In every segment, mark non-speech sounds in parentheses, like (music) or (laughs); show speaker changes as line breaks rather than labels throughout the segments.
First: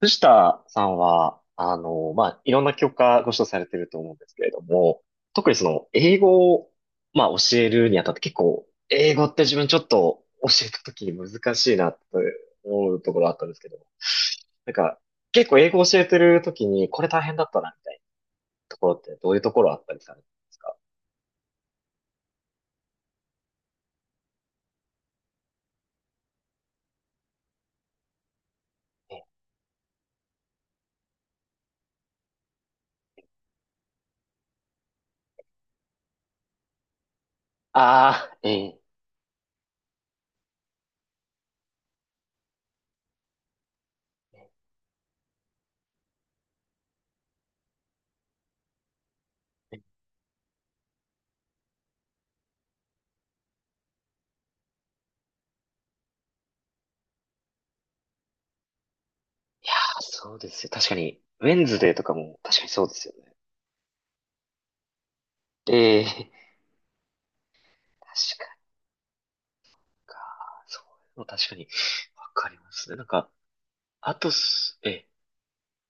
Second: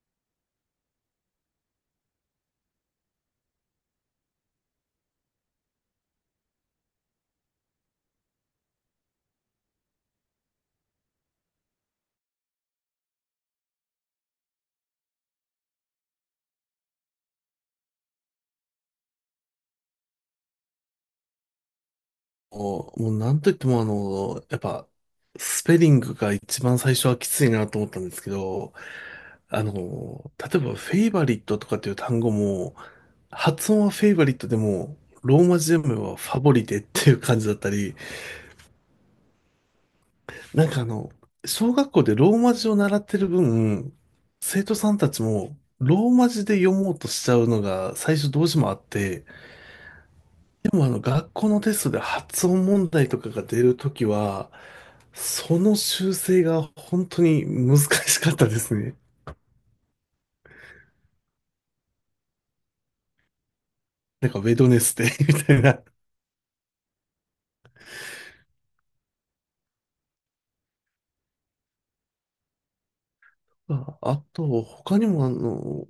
藤田さんは、まあ、いろんな教科ご指導されてると思うんですけれども、特に英語を、まあ、教えるにあたって結構、英語って自分ちょっと教えた時に難しいなって思うところあったんですけど、なんか、結構英語教えてる時にこれ大変だったなみたいなところってどういうところあったりされるんですか？
もうなんといってもやっぱ、スペリングが一番最初はきついなと思ったんですけど、例えばフェイバリットとかっていう単語も、発音はフェイバリットでも、ローマ字読めばファボリテっていう感じだったり、
ああー、ええ。
なんかあの、小学校でローマ字を習ってる分、生徒さんたちも、ローマ字で読もうとしちゃうのが最初どうしてもあって、でも学校のテストで発音問題とかが出るときは、その修正が本当に難しかったですね。
あ、そうですよ。確かに、ウェンズデーとかも確かにそうですよね。
なんかウェドネスデー (laughs) みたいな。
ええ。確かに。そういうの確かに、わかりますね。なんか、
まあ
あ
あ
と
と、
え
他に
え、
もあの、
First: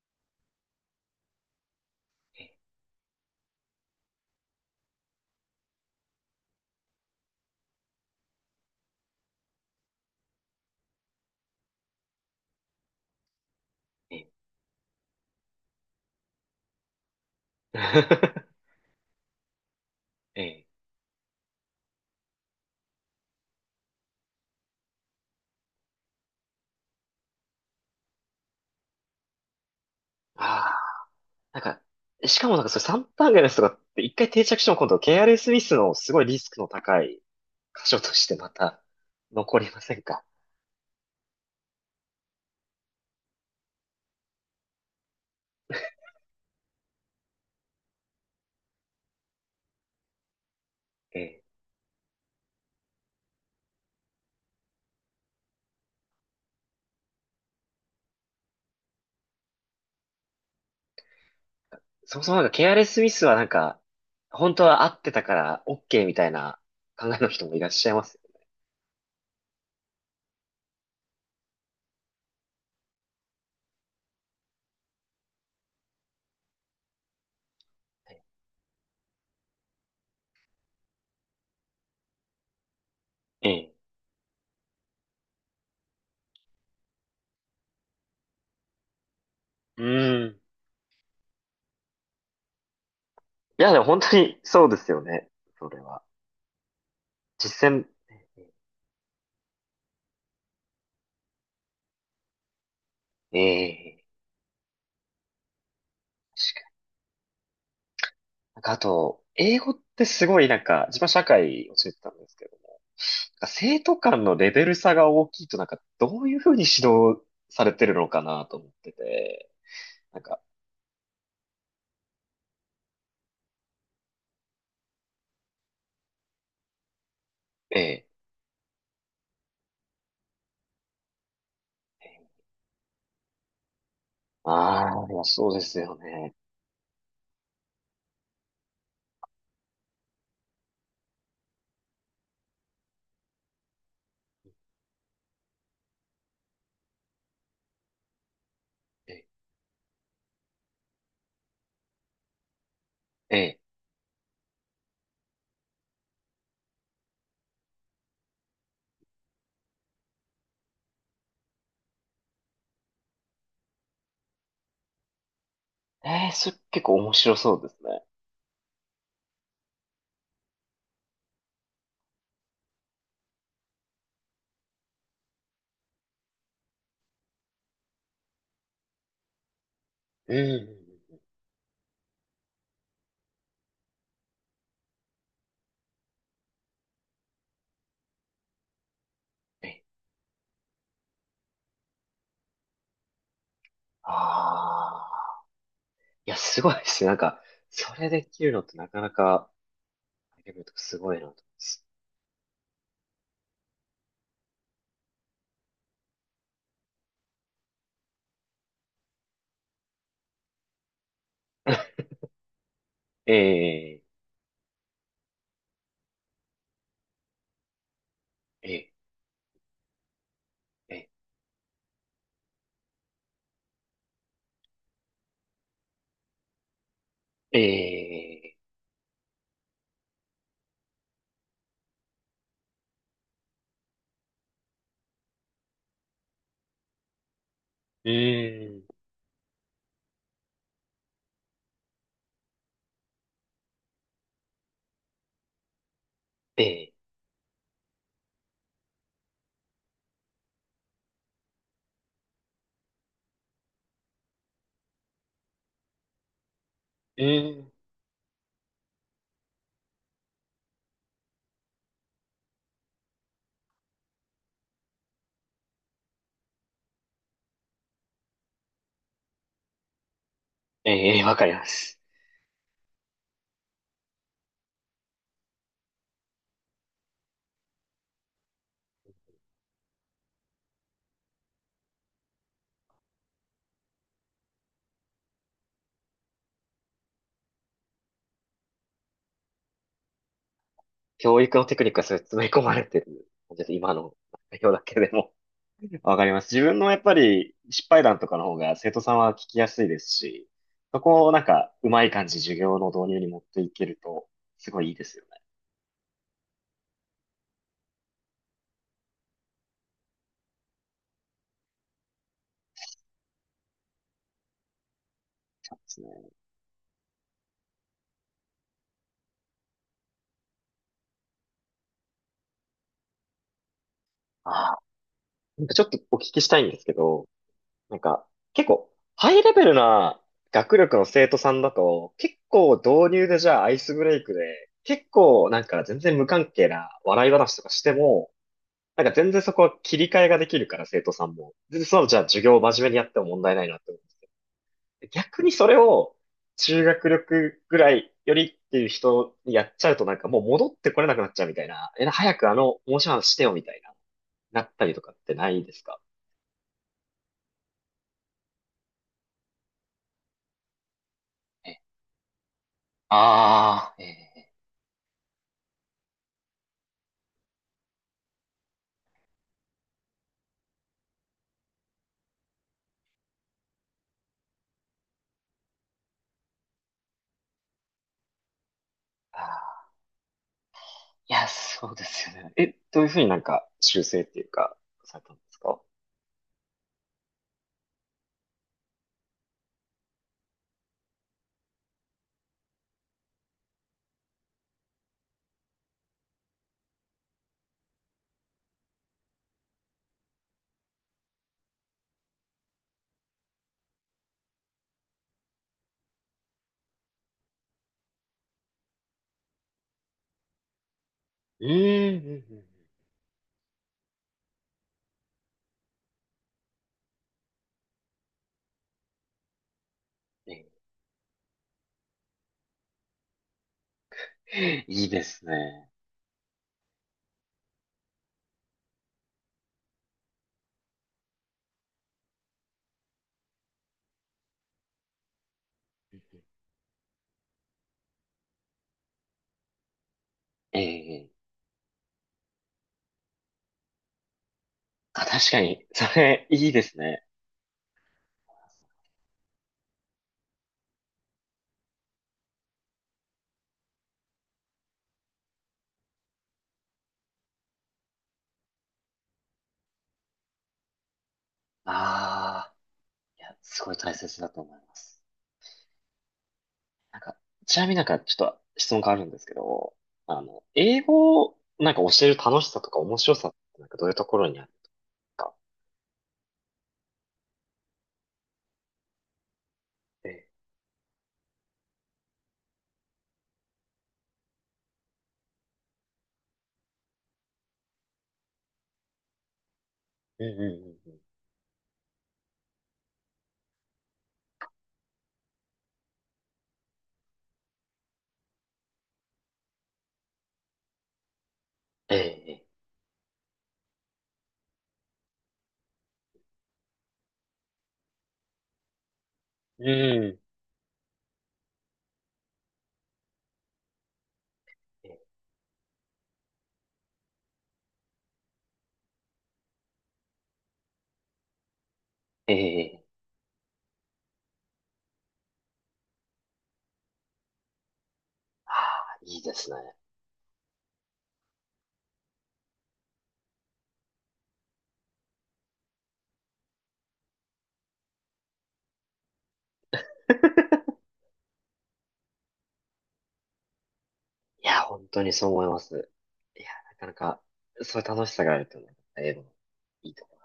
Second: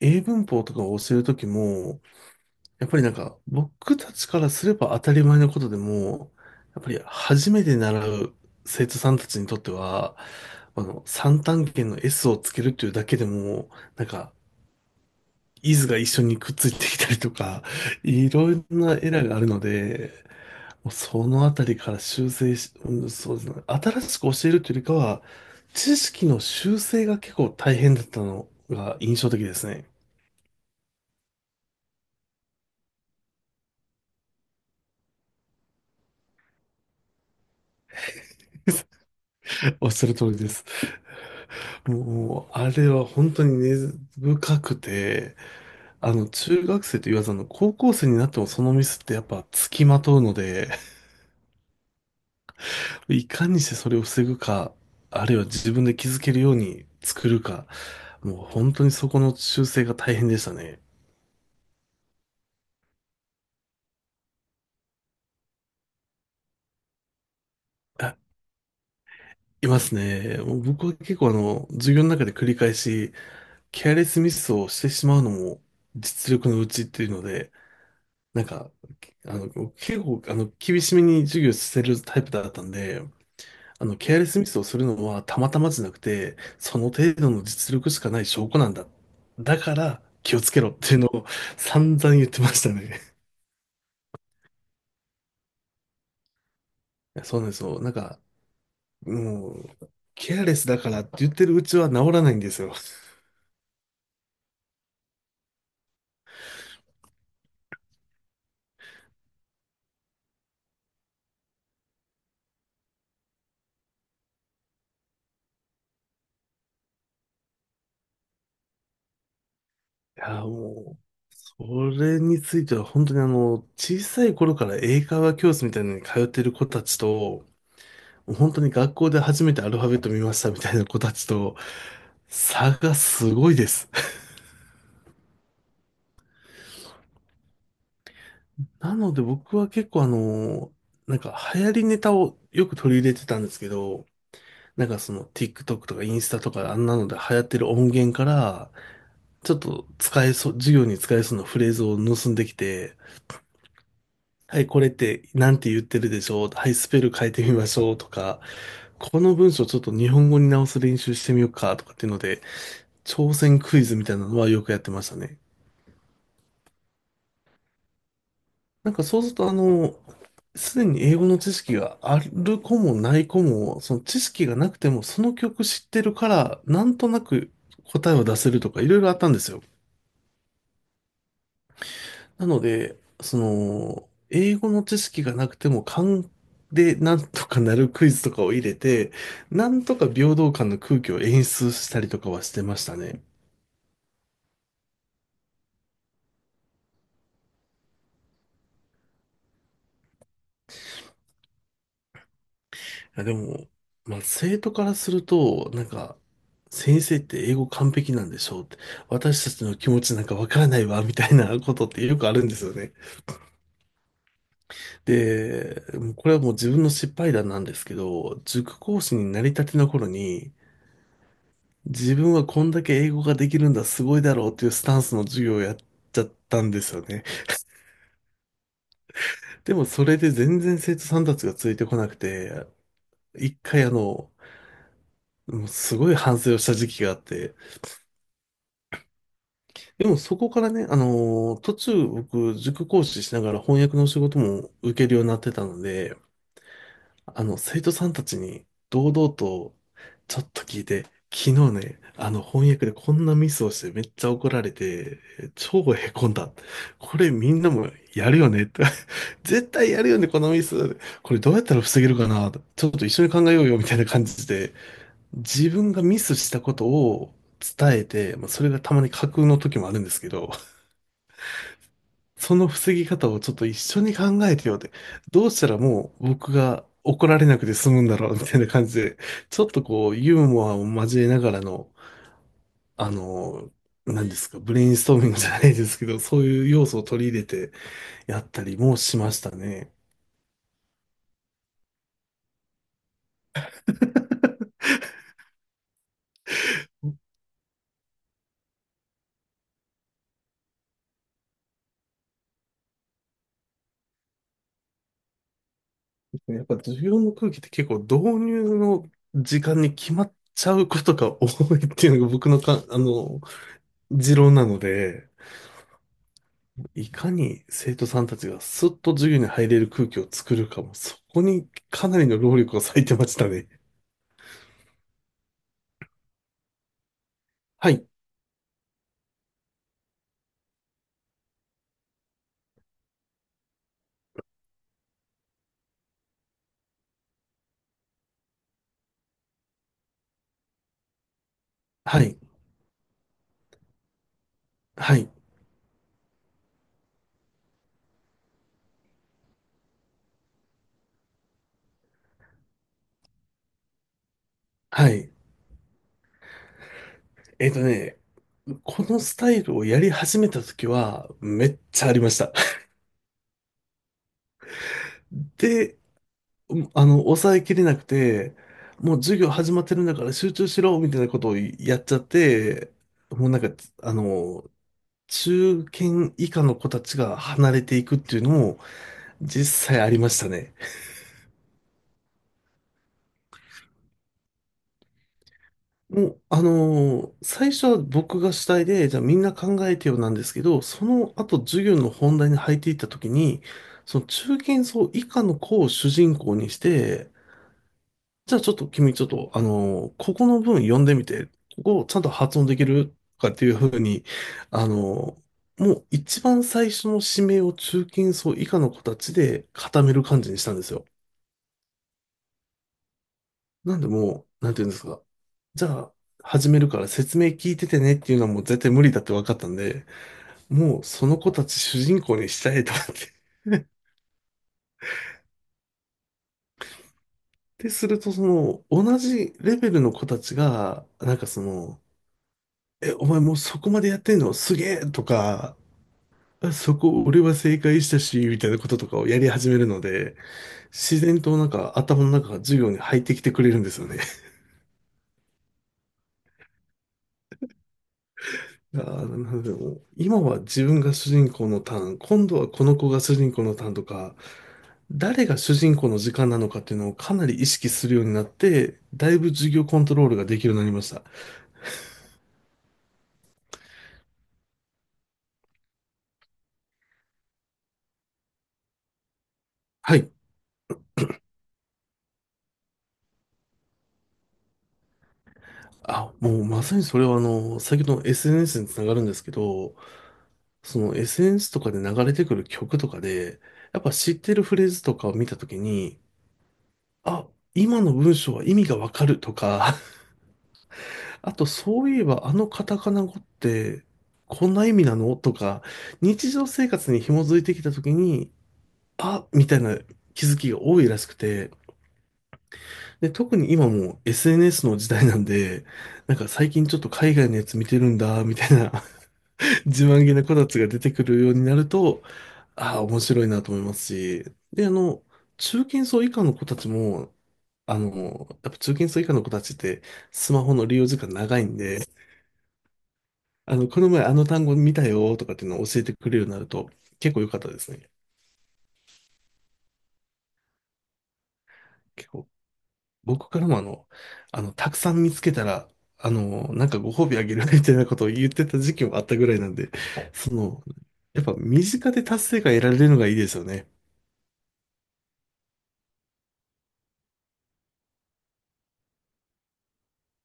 英文法とかを教えるときも、
え
やっぱりなんか僕たちからすれば当たり前のことでも、やっぱり初めて習う生徒さんたちにとっては、三単元の S をつけるっていうだけでも、なん
え、
か、イズが一緒にくっついてきたりとか、いろんなエラーがあるので、
ええ、(laughs) ええ、
もうそのあたりから修正し、うん、そうですね。新しく教えるというよりかは、知識の修正が結構大変だったのが印象的ですね。
ああ、なんか、しかもなんかそれ3段階のやつとかって一回定着しても今度ケーアレスミスのすごいリスクの高い箇所としてまた (laughs) 残り
(laughs)
ま
おっ
せん
しゃる
か？
通りです。もう、あれは本当に根深くて、中学生と言わず、高校生になってもそのミスってやっぱ付きまとうので、
ええ、
いかにしてそれを防ぐか、あるいは自分で気づけるように作るか、もう本当にそこの修正が大変でしたね。
そもそもなんか KRS スミスはなんか、本当は合ってたから OK みたいな考えの人もいらっしゃいます
あ、
よ
いますね。もう僕は結構あの、授業の中で繰り返し、ケアレスミスをしてしまうのも実力のうちっていうので、
ね。
なんか、あの、結構あの、厳しめに授業してるタイプだったんで、
ええ。
ケアレスミスをするのはたまたまじゃなくて、その程度の実力しかない証拠なんだ。だか
う
ら
ー
気
ん。
をつけろっていうのを散々言ってましたね。
いや、でも本当にそうですよね。それは。
そう
実
なんですよ。
践、
もう、ケアレスだからって言ってるうちは治らないんですよ。
ええ。なんかあと、英語ってすごいなんか、自分は社会を教えてたんですけども、なんか生徒間のレベル差が大きいとなんか、どういうふうに指導されてるのかなと思ってて、な
い
ん
や、
か、
もう、それについては本当に、小さい頃から英会話教室みたいなのに通ってる子たちと、
ええ、
もう本当に学校で初めてアルファベット見ましたみたいな子たちと、差がすごいです。
ああ、いやそうですよね。
なので僕は結構あの、なんか流行りネタをよく取り入れてたんですけど、なんかその TikTok とかインスタとかあんなので流行ってる音源から、
ええ、
ちょっと使えそう、授業に使えそうなフレーズを盗んできて、
ええ、
はい、これってなんて言ってるでしょう。はい、スペル変えてみましょうとか、この文章ちょっと日本語に直す練習してみようかとかっていうので、挑戦クイズみたいなのはよくやってましたね。
ええそれ結構面白そうですね。
なんかそうすると、すでに英語の知識がある子もない子も、その知識がなくてもその曲知ってるから、なんとなく答えを出せるとかいろいろあったんですよ。
うんうんうん。
なので、その、英語の知識がなくても勘でなんとかなるクイズとかを入れて、
え
なん
え、
とか平等感の空気を演出したりとかはしてましたね。
ああ、いや、すごいですね。なんか、それできるのってなかなか、レベルとかすごいなと思います。
いや、でも、まあ、生徒からすると、なんか、先生って英語完璧なんでしょうって、私たちの気持ちなんかわからないわ、みたいなことっ
(laughs)
てよくあるんですよね。
ええ、
で、もうこれはもう自分の失敗談なんですけど、
え
塾
え、
講師になりたての頃に、
え
自分はこんだけ英語ができるんだ、すごいだろうっていうスタンスの授業をやっちゃったんですよね。
え、ええ、
でもそれで全然生徒さんたちがついてこなくて、一回あの、もうすごい反省をした時期があって、
うーん。
でもそこからね、途中僕、塾講師しながら翻訳の仕事も受けるようになってたので、
え
生徒さんたちに堂々とちょっと聞いて、昨日ね、翻訳でこんなミスをしてめっちゃ怒られて、超へこんだ。こ
え
れみんなも
え。
やるよねって。(laughs) 絶対やるよね、このミス。これどうやったら防げるかな。ちょっと一緒に考えようよみたいな感じで、自分がミスしたことを伝えて、まあ、それがたまに架空の時もあるんですけど、
え、ええ、わかります。
その防ぎ方をちょっと一緒に考えてよって、どうしたらもう僕が怒られなくて済むんだろうみたいな感じで、ちょっとこうユーモアを交えながらの、あの、何ですか、ブレインストーミングじゃないですけど、そういう要素を取り入れてやったりもしましたね。
教育のテクニックがすごい詰め込まれてる。ちょっと今の内容だけでも (laughs) わかります。自分のやっぱり失敗談とかの方が生徒さんは聞きやすいですし、そこをなんかうまい感じ授業の導入に持っていけると、すごいいいですよね。
やっぱ授業の空気って結構導入の時間に決まっちゃうことが多いっていうのが僕のか、あの、持論なので、
ですね。
いかに生徒さんたちがスッと授業に入れる空気を作るかも、そこにかなりの労力を割いてましたね。
ああ、なんかちょっとお聞きしたいんですけど、
は
なん
い、
か、結構、ハイレベルな学力の生徒さんだと、結構導入でじゃあアイスブレイクで、結構なんか全然無関係な笑い話とかしても、なんか全然そこは切り替えができるから生徒さんも。全然そのじゃあ
はい、
授業を真面目にやっても問題ないなって思うんです。
はい、
逆にそれを中学力ぐらいよりっていう人にやっちゃうとなんかもう戻ってこれなくなっちゃうみたいな。え、早く面白い話してよみたいな、なったりと
は
かっ
い。
てないですか？
えっとね、このスタイルをやり始めた時は、めっ
え、
ちゃありました。
ああ、えー、
(laughs) で、抑えきれなくて、もう授業始まってるんだから集中しろ、みたいなことをやっちゃって、もうなんか、あの、中堅以下の子たちが離れていくっていうのも
あー、
実際ありましたね。
いや、そうですよね。え、どういうふうになんか修正っていうか、されたんですか？
もう、最初は僕が主体で、じゃあみんな考えてよなんですけど、その後授業の本題に入っていった時に、その中堅層以下の子を主人公にして、じゃあちょっと君ちょっと、あのーここの文読んでみて、ここをちゃんと発音できるとかっていうふうに、あのーもう一番最初の指名を中堅層以下の子たちで固める感じにしたんですよ。
うん、うん、うんうん。
なんでもう、なんていうんですか。じゃあ、始めるから説明聞いててねっていうのはもう絶対無理だって分かったんで、
え
もうその子たち主人公にしたいと思って。
えいいですね。
(laughs) で、するとその、同じレベルの子たちが、なんかその、え、お前もうそこまでやってんのすげえとか、あそこ俺は正解したし、みたいなこととかをやり始めるので、
え
自
え、
然となんか頭の中が授業に入ってきてくれるんですよね。
あ、確かに、それ、いいですね。
いやーなのでもう今は自分が主人公のターン、今度はこの子が主人公のターンとか、誰が主人公の時間なのかっていうのをかなり意識するようになって、だいぶ授業コントロールができるようになりました。
ああ、いや、すごい大切だと思います。なんか、ちなみになんかちょっと質問があるんですけど、
はい。
英語をなんか教える楽しさとか面白さってなんかどういうところにあるんですか？
あ、もうまさにそれはあの、先ほどの SNS につながるんですけど、
ええ
その SNS とかで流れてくる曲とかで、やっぱ知ってるフレーズとかを見たときに、あ、今の文章は意味がわかるとか、
うんうんうんうん。
あと、そういえば、あのカタカナ語って、こんな意味なのとか、日常生活に紐づいてきたときに、あ、みたいな気づきが多いらしくて、
ええ
で、特に今もう SNS の時代なんで、なんか最近ちょっと海外のやつ見てるんだ、みたいな
う
(laughs) 自慢げ
ん。
な子たちが出てくるようになると、ああ、面白いなと思いますし、で、あ
え
の、中堅層以下の子たちも、やっぱ中堅層以下の子たちってスマホの利用時間長いんで、
えええ。
この前あの単語見たよとかっていうのを教えてくれるようになると結構良かったですね。
ああ、いいですね。
結構、僕からも、たくさん見つけたら、なんかご褒美あげるみたいなことを言ってた時期もあったぐらいなんで、その、やっぱ身近で達成感得られるのがいいですよね。
いや、本当にそう思います。いや、なかなか、そういう楽しさがあるというのは、英語のいいところ